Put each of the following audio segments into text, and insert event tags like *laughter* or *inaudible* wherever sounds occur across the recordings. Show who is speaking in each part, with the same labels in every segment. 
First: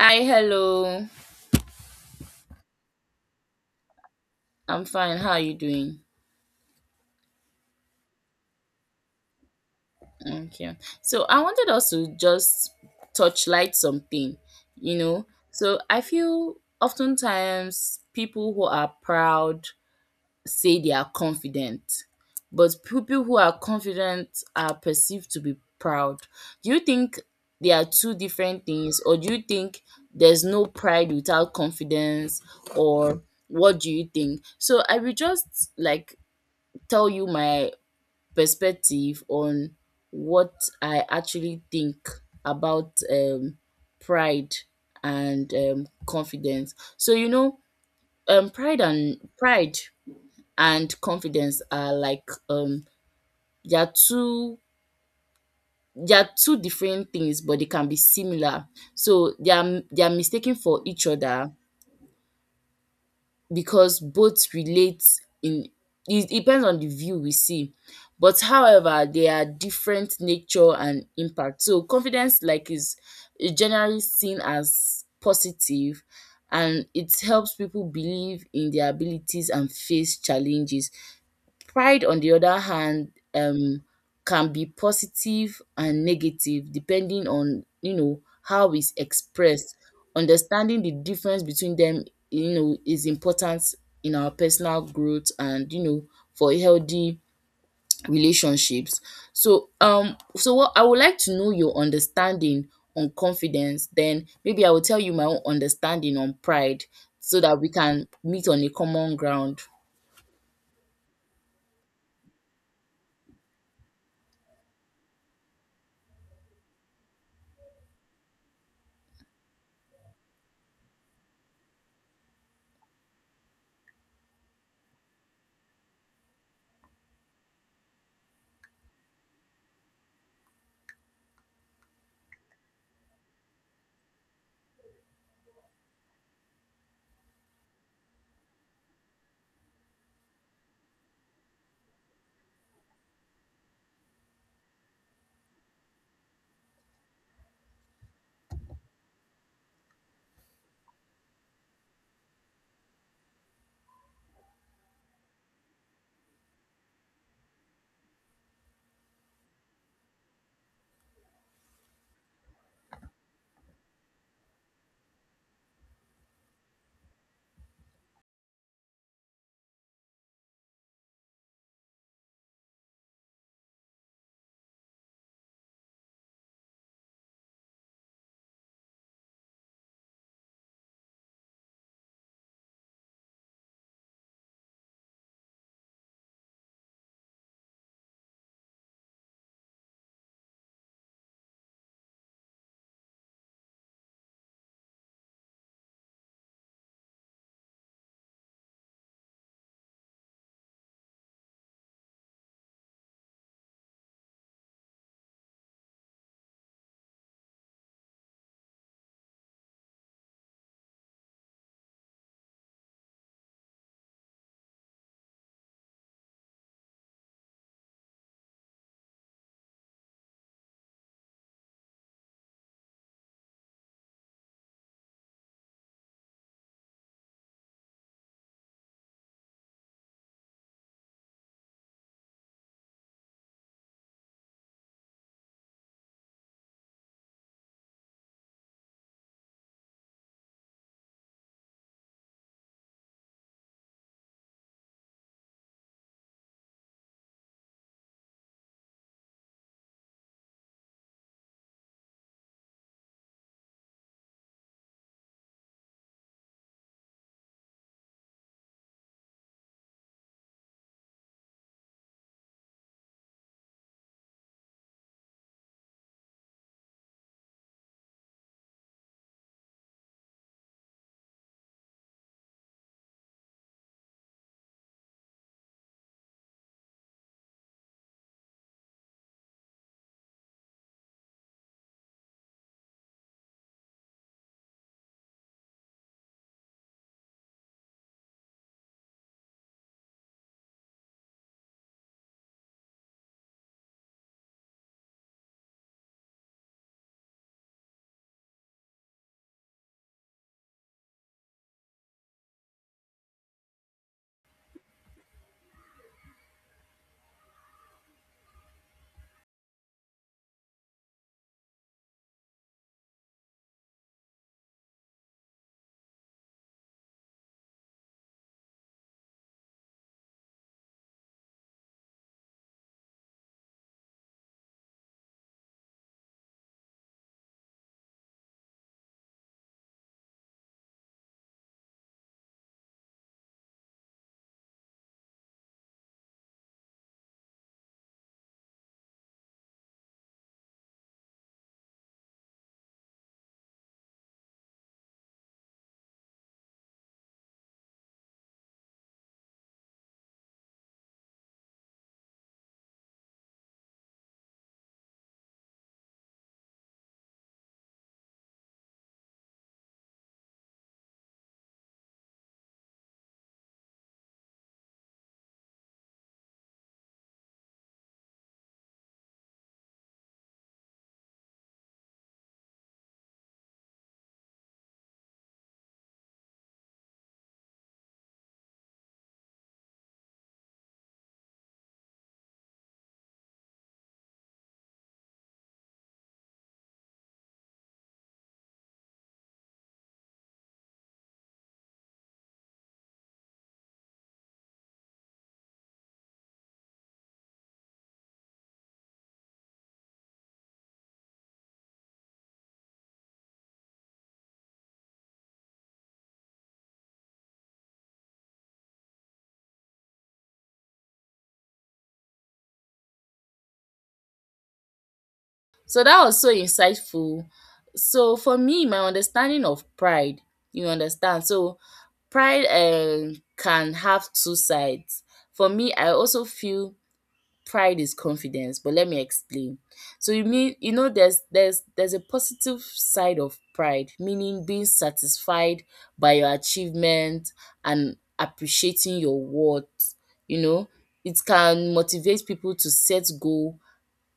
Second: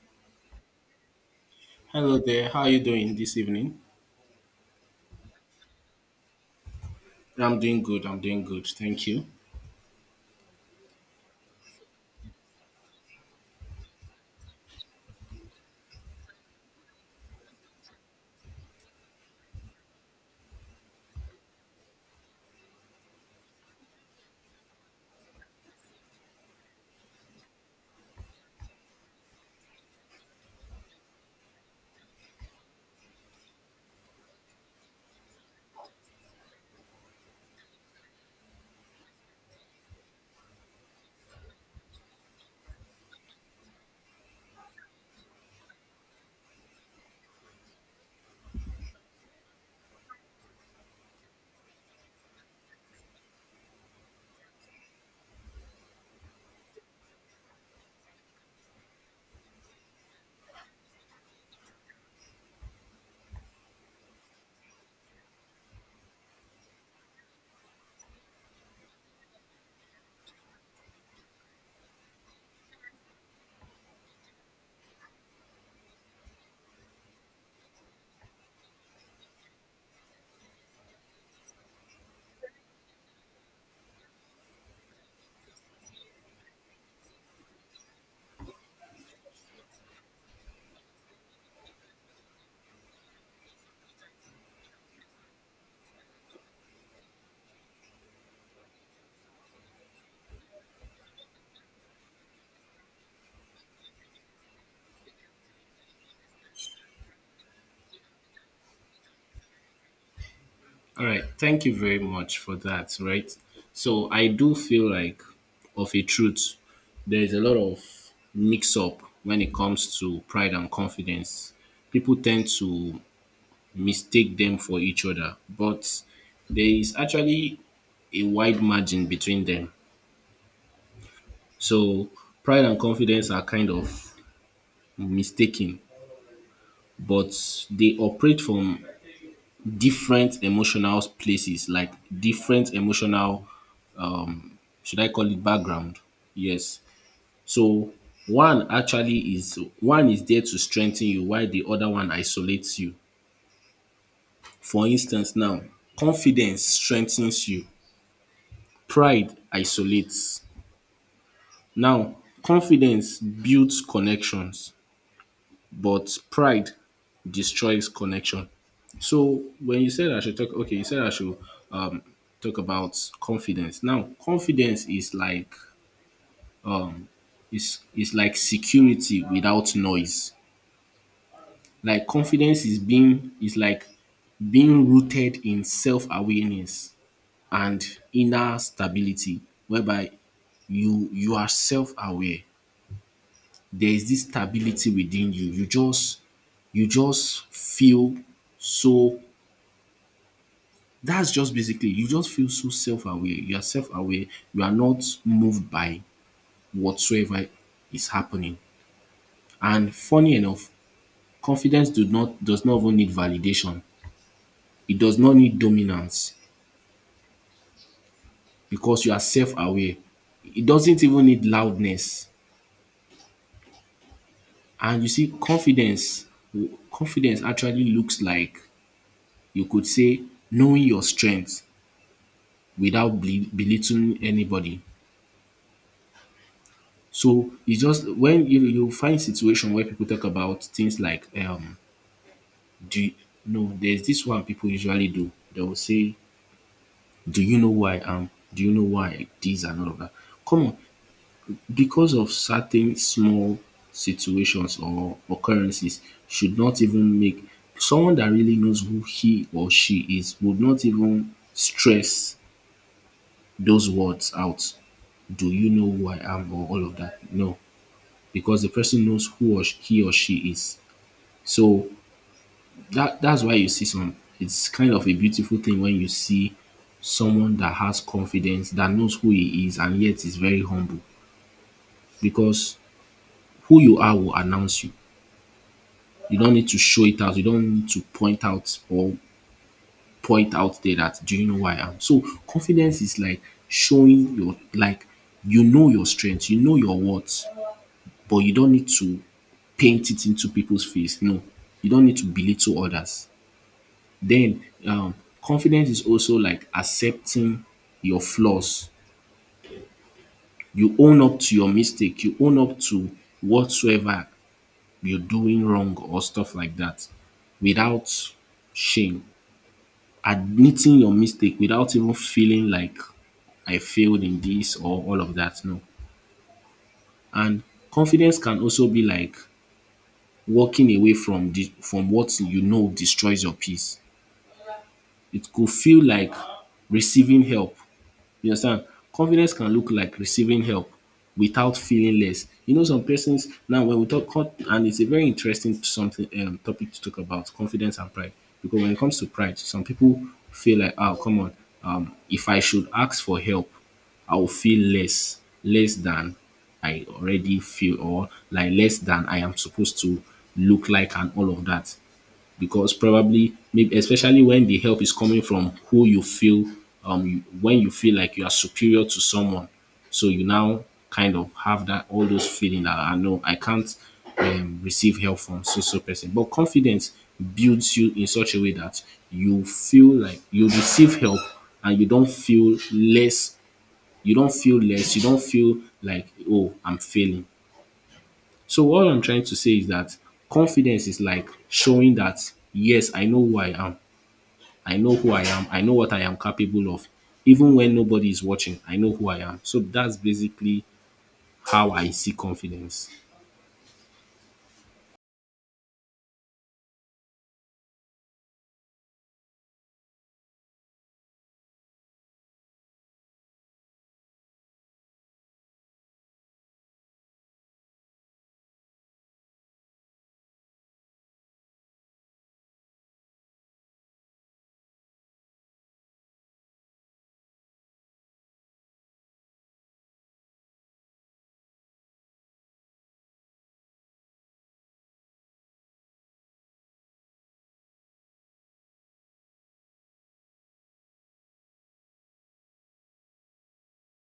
Speaker 1: Hi, hello.
Speaker 2: Hello there. How are you doing this evening?
Speaker 1: I'm fine. How are you doing?
Speaker 2: I'm doing good. I'm doing good. Thank you.
Speaker 1: Okay. So I wanted us to just touch light something, you know. So I feel oftentimes people who are proud say they are confident, but people who are confident are perceived to be proud. Do you think they are two different things, or do you think there's no pride without confidence, or what do you think? So I will just like tell you my perspective on what I actually think about pride and confidence. So you know, pride and confidence are like they are two they are two different things, but they can be similar. So they are mistaken for each other because both relate in it depends on the view we see, but however, there are different nature and impact. So confidence like is generally seen as positive, and it helps people believe in their abilities and face challenges. Pride, on the other hand, can be positive and negative depending on, you know, how it's expressed. Understanding the difference between them, you know, is important in our personal growth and, you know, for healthy relationships. So so what I would like to know your understanding on confidence. Then maybe I will tell you my own understanding on pride, so that we can meet on a common ground.
Speaker 2: All right. Thank you very much for that. Right. So I do feel like, of a truth, there is a lot of mix up when it comes to pride and confidence. People tend to mistake them for each other, but there is actually a wide margin between them. So pride and confidence are kind of mistaken, but they operate from different emotional places, like different emotional, um, should I call it background? Yes. So one is there to strengthen you while the other one isolates you. For instance now, confidence strengthens you, pride isolates. Now, confidence builds connections but pride destroys connection. So when you said I should talk, okay, you said I should um, talk about confidence. Now, confidence is like is like security without noise. Like confidence is like being rooted in self awareness and inner stability, whereby you are self aware. There is this stability within you. You just feel so that's just basically you just feel so self-aware, you are self-aware, you are not moved by whatsoever is happening. And funny enough, confidence do not does not even need validation, it does not need dominance, because you are self-aware, it doesn't even need loudness. And you see confidence actually looks like, you could say, knowing your strength without belittling anybody. So it's just when you find situation where people talk about things like do you, no there's this one people usually do. They will say, "Do you know who I am? Do you know why this and all of that?" Come on, because of certain small situations or occurrences should not even make — someone that really knows who he or she is would not even stress those words out, "Do you know who I am?" or all of that. No, because the person knows he or she is. So that's why you see some — it's kind of a beautiful thing when you see someone that has confidence, that knows who he is and yet is very humble, because who you are will announce you. You don't need to show it out. You don't need to point out there that, "Do you know who I am?" So confidence is like showing your — like you know your strengths, you know your worth, but you don't need to paint it into people's face. No, you don't need to belittle others. Then confidence is also like accepting your flaws. You own up to your mistake. You own up to whatsoever you're doing wrong or stuff like that without shame. Admitting your mistake without even feeling like, "I failed in this" or all of that. No. And confidence can also be like walking away from the from what you know destroys your peace. It could feel like receiving help. You understand? Confidence can look like receiving help without feeling less. You know, some persons now when we talk, and it's a very interesting something, topic to talk about confidence and pride. Because when it comes to pride, some people feel like, oh, come on, if I should ask for help, I will feel less, less than I already feel, or like less than I am supposed to look like, and all of that, because probably maybe especially when the help is coming from who you feel when you feel like you are superior to someone, so you now kind of have that all those feeling that I know I can't receive help from so so person. But confidence builds you in such a way that you feel like you receive help and you don't feel less, you don't feel like, oh, I'm failing. So what I'm trying to say is that confidence is like showing that, yes, I know who I am. I know who I am. I know what I am capable of. Even when nobody is watching, I know who I am. So that's basically how I see confidence.
Speaker 1: So that was so insightful. So for me, my understanding of pride, you understand. So pride can have two sides. For me, I also feel pride is confidence, but let me explain. So you mean, you know, there's a positive side of pride, meaning being satisfied by your achievement and appreciating your worth, you know. It can motivate people to set goal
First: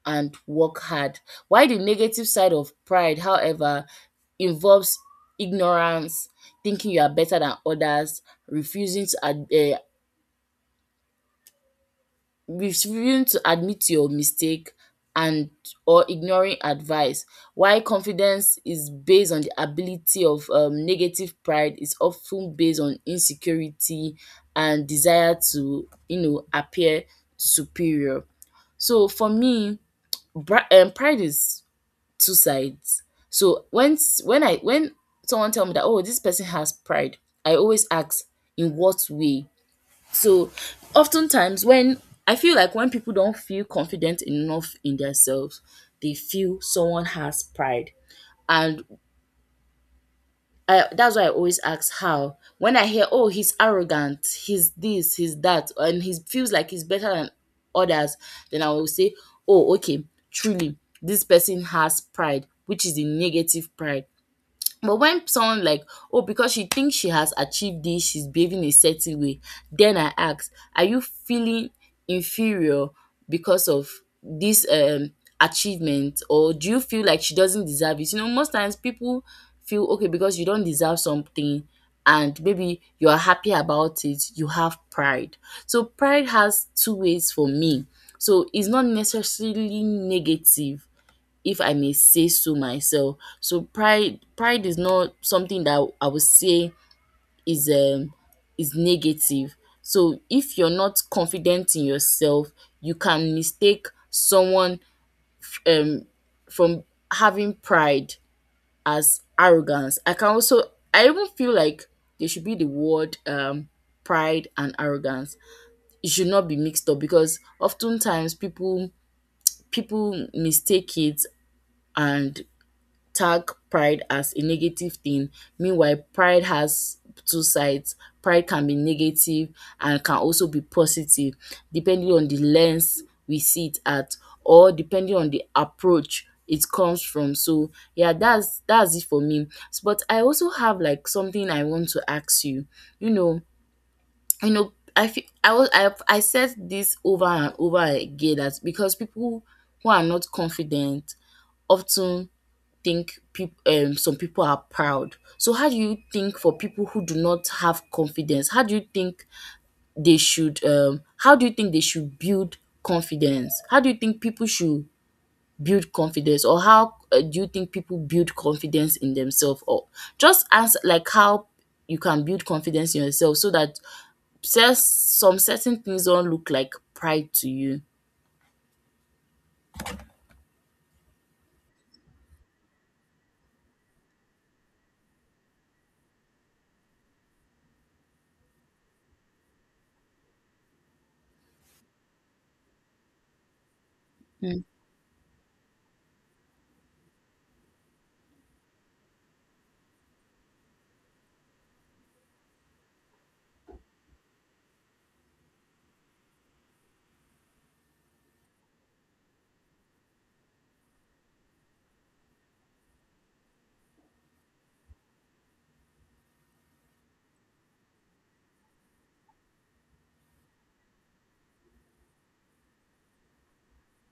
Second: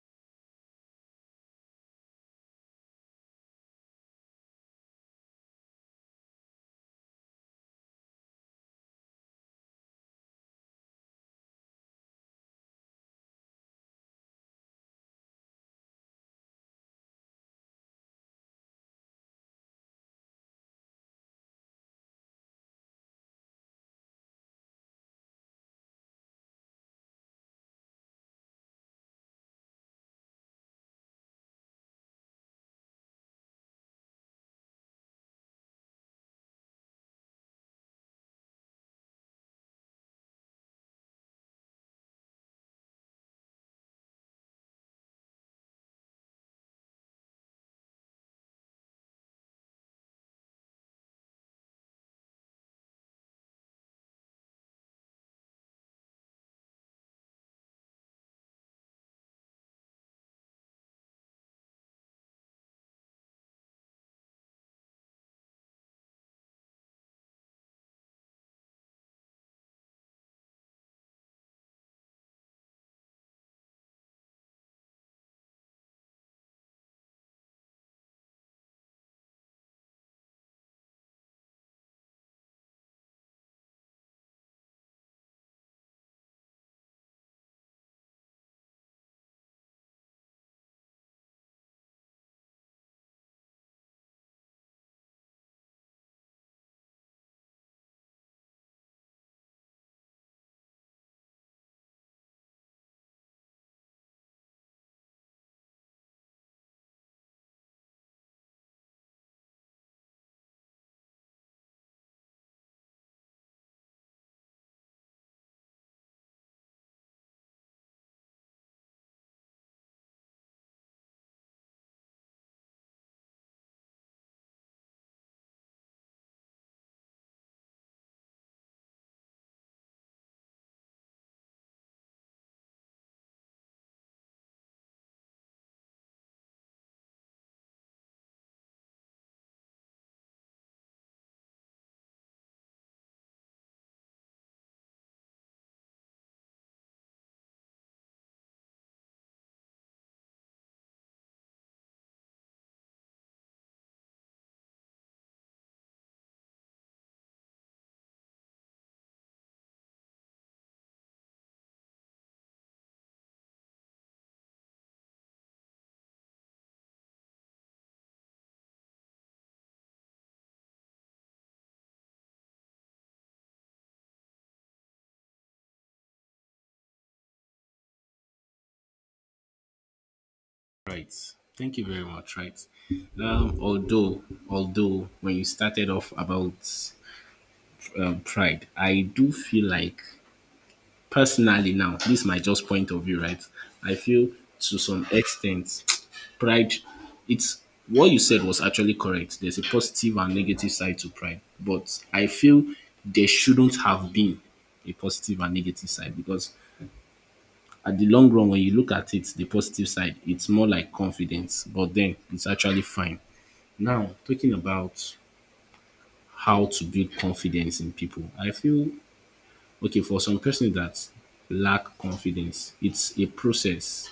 Speaker 1: and work hard. While the negative side of pride, however, involves ignorance, thinking you are better than others, refusing to ad- uh, refusing to admit your mistake and or ignoring advice, while confidence is based on the ability of negative pride is often based on insecurity and desire to, you know, appear superior. So for me, pride is two sides. So when s- when I when someone tell me that, oh, this person has pride, I always ask in what way. So oftentimes when I feel like when people don't feel confident enough in themselves, they feel someone has pride. And that's why I always ask how. When I hear, oh, he's arrogant, he's this, he's that, and he feels like he's better than others, then I will say, oh, okay, truly, this person has pride, which is a negative pride. But when someone like, oh, because she thinks she has achieved this, she's behaving a certain way, then I ask, are you feeling inferior because of this achievement, or do you feel like she doesn't deserve it? You know, most times people feel okay because you don't deserve something and maybe you are happy about it, you have pride. So pride has two ways for me. So it's not necessarily negative, if I may say so myself. So pride is not something that I would say is um is negative. So if you're not confident in yourself, you can mistake someone um from having pride as arrogance. I can also I even feel like there should be the word pride and arrogance. It should not be mixed up, because oftentimes people mistake it and tag pride as a negative thing. Meanwhile, pride has two sides. Pride can be negative and can also be positive, depending on the lens we see it at, or depending on the approach it comes from. So yeah, that's it for me. But I also have like something I want to ask you. You know, you know, I feel I was I said this over and over again that because people who are not confident often think peop some people are proud. So, how do you think for people who do not have confidence? How do you think they should? How do you think they should build confidence? How do you think people should build confidence, or how do you think people build confidence in themselves? Or just answer like how you can build confidence in yourself so that some certain things don't look like pride to you.
Speaker 2: Right. Thank you very much. Right. Um, although, although when you started off about pride, I do feel like — personally now, this is my just point of view, right? I feel
Speaker 1: Mm.
Speaker 2: to some extent, *tsk* pride, it's — what you said was actually correct. There's a positive and negative side to pride, but I feel there shouldn't have been a positive and negative side because at the long run, when you look at it, the positive side, it's more like confidence, but then it's actually fine. Now, talking about how to build confidence in people, I feel, okay, for some person that lack confidence, it's a process.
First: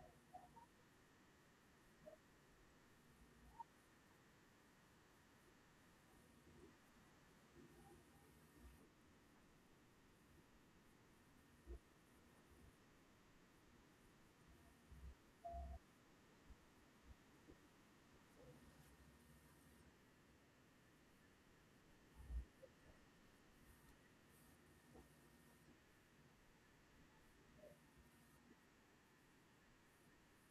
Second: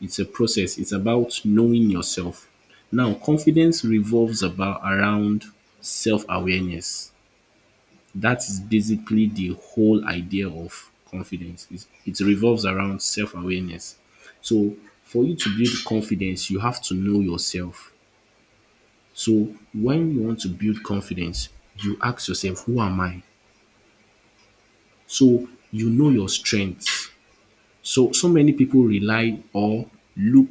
Speaker 2: It's a process. It's about knowing yourself. Now, confidence revolves about around self-awareness. That is basically the whole idea of confidence. It revolves around self-awareness. So, for you to build confidence, you have to know yourself. So, when you want to build confidence, you ask yourself, "Who am I?" So you know your strengths. So many people rely or look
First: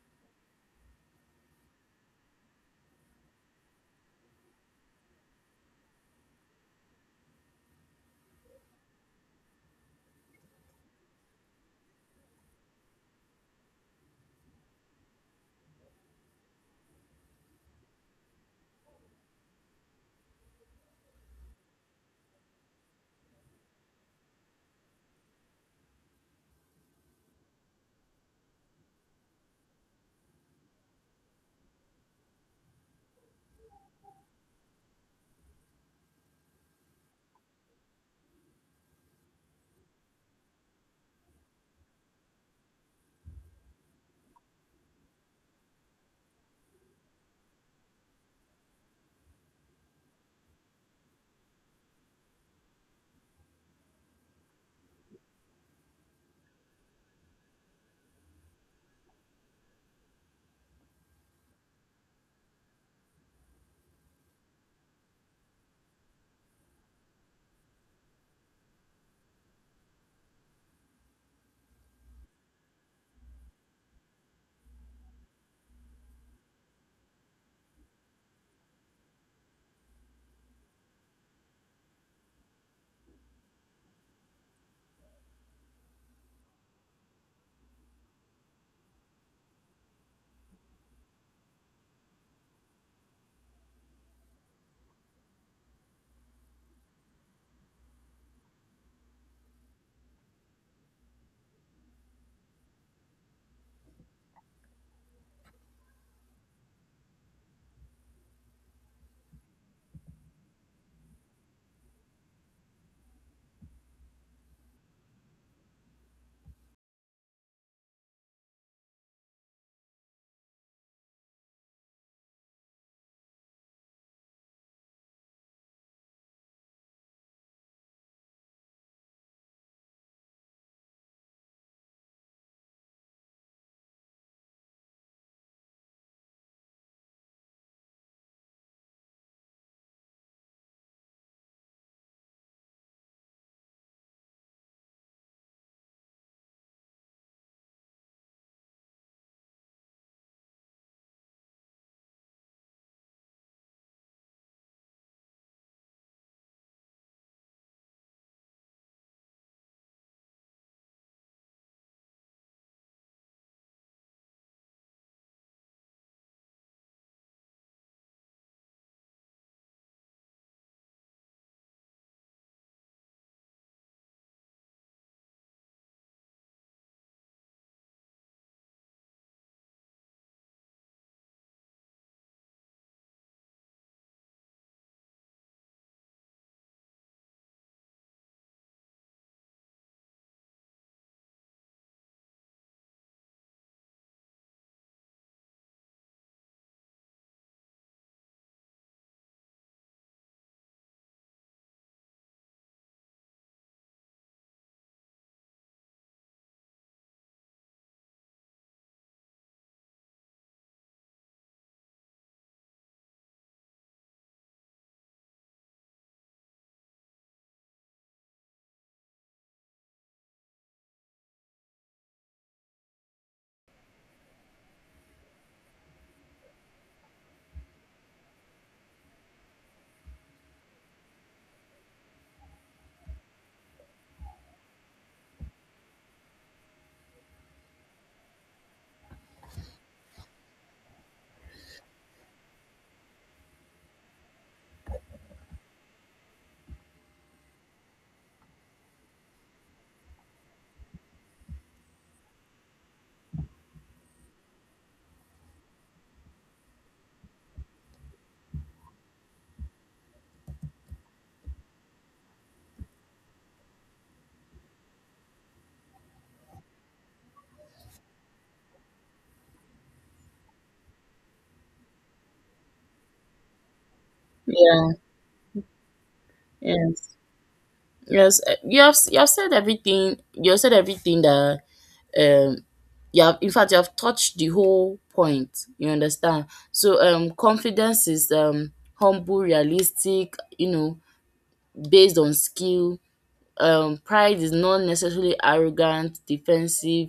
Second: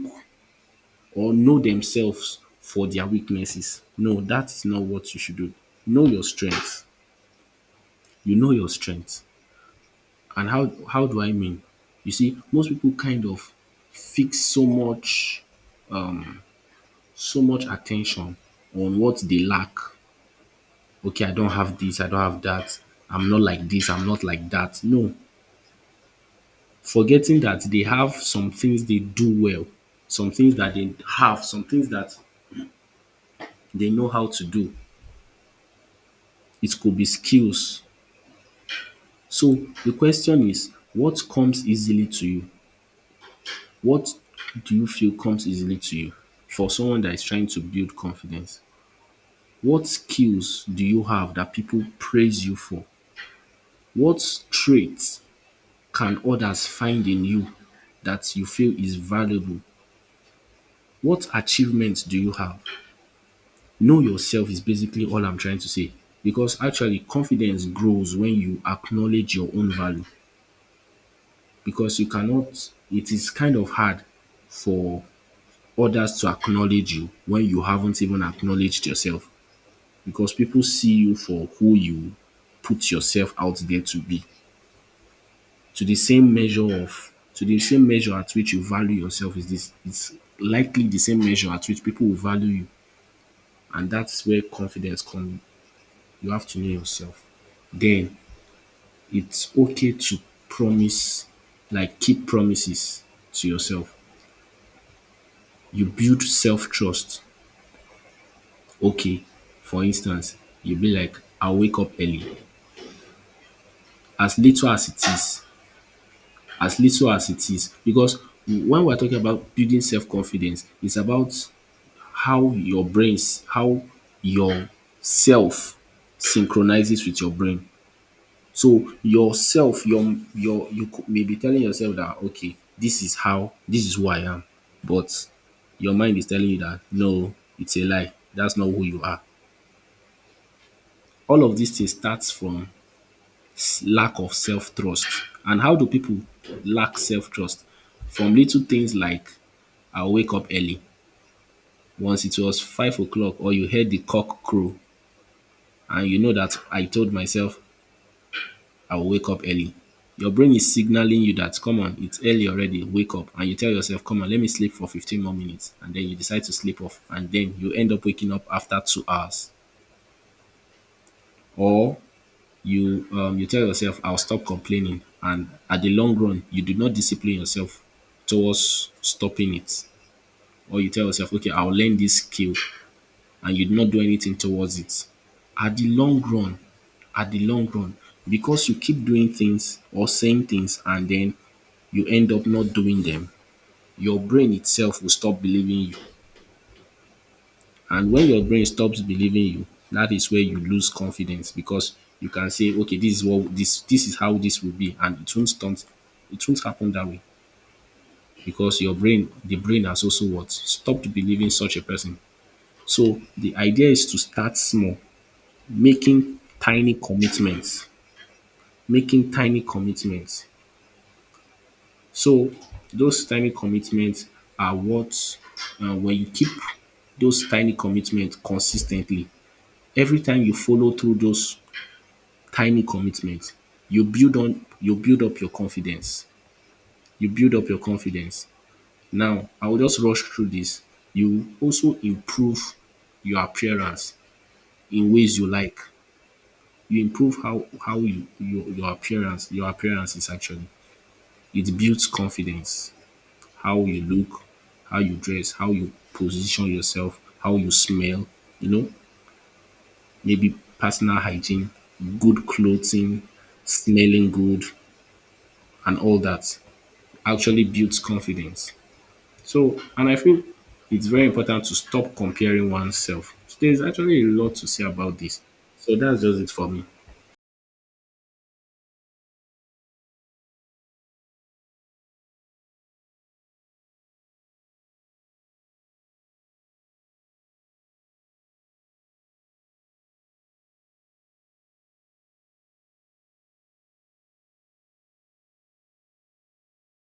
Speaker 2: or know themselves for their weaknesses. No, that is not what you should do. Know your strengths. You know your strengths. And how do I mean? You see, most people kind of fix so much, so much attention on what they lack. Okay, I don't have this, I don't have that. I'm not like this, I'm not like that. No, forgetting that they have some things they do well, some things that they have, some things that they know how to do. It could be skills. So the question is, what comes easily to you? What do you feel comes easily to you, for someone that is trying to build confidence? What skills do you have that people praise you for? What traits can others find in you that you feel is valuable? What achievements do you have? Know yourself is basically all I'm trying to say, because actually confidence grows when you acknowledge your own value. Because you cannot — it is kind of hard for others to acknowledge you when you haven't even acknowledged yourself, because people see you for who you put yourself out there to be. To the same measure at which you value yourself is this it's likely the same measure at which people will value you, and that's where confidence comes. You have to know yourself. Then it's okay to promise, like keep promises to yourself. You build self-trust. Okay, for instance, you be like, "I'll wake up early." As little as it is, as little as it is. Because when we're talking about building self-confidence, it's about how your brains, how your self synchronizes with your brain. So yourself, your you could may be telling yourself that, okay, this is who I am. But your mind is telling you that, no, it's a lie. That's not who you are. All of dis things start from lack of self trust. And how do pipu lack self trust? From little things like, "I will wake up early." Once it was 5 o'clock or you heard the cock crow and you know dat, "I told myself I will wake up early." Your brain is signalling you dat, come on, it's early already, wake up. And you tell yourself, come on, let me sleep for 15 more minutes, and den you decide to sleep off, and den you end up waking up after 2 hours. Or you you tell yourself, "I'll stop complaining," and at the long run you do not discipline yourself towards stopping it. Or you tell yourself, okay, "I'll learn this skill," and you do not do anything towards it. At the long run, at the long run, because you keep doing things or saying things and then you end up not doing them, your brain itself will stop believing you. And when your brain stops believing you, that is where you lose confidence, because you can say, okay, this is what — this is how this will be, and it won't stunt, it won't happen that way, because your brain, the brain has also what stopped believing such a person. So the idea is to start small, making tiny commitments, making tiny commitments. So those tiny commitments are what — when you keep those tiny commitments consistently. Every time you follow through those tiny commitment, you build up your confidence. You build up your confidence. Now, I will just rush through this. You also improve your appearance in ways you like. You improve how — your appearance, your appearance is actually — it builds confidence. How you look, how you dress, how you position yourself, how you smell, you know, maybe personal hygiene, good clothing, smelling good, and all that actually builds confidence. So, and I feel it's very important to stop comparing oneself. So there's actually a lot to say
Speaker 1: Yeah.
Speaker 2: about this. So that's just it for me.
Speaker 1: Yes. Yes. You have said everything. You have said everything that um you have in fact you have touched the whole point, you understand. So confidence is humble, realistic, you know, based on skill. Pride is not necessarily arrogant, defensive,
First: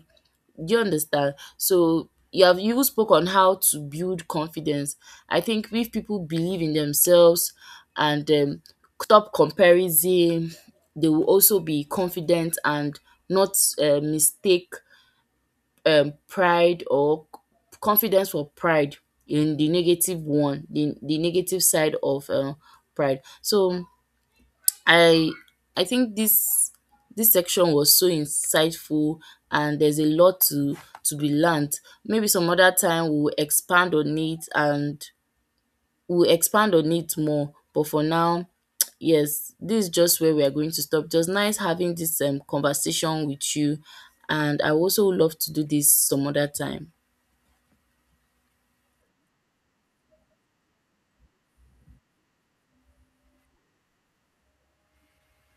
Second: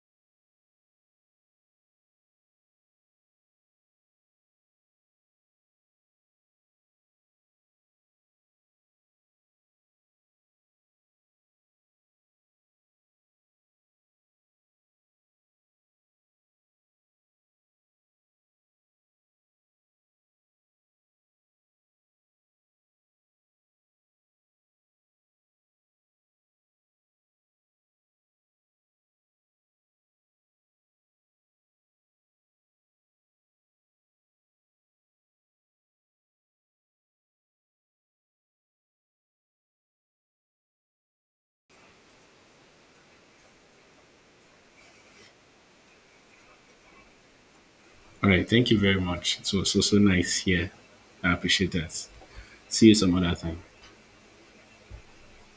Speaker 1: do you understand? So you spoke on how to build confidence. I think if people believe in themselves and stop comparison, they will also be confident and not mistake pride or confidence or pride in the negative one, the negative side of pride. So i I think this this section was so insightful, and there's a lot to be learned. Maybe some other time we'll expand on it, and we'll expand on it more, but for now, *tsk* yes, this is just where we are going to stop. Just nice having this conversation with you, and I also would love to do this some other time.
Speaker 2: All right. Thank you very much. It was so, so nice here. I appreciate that. See you some other time.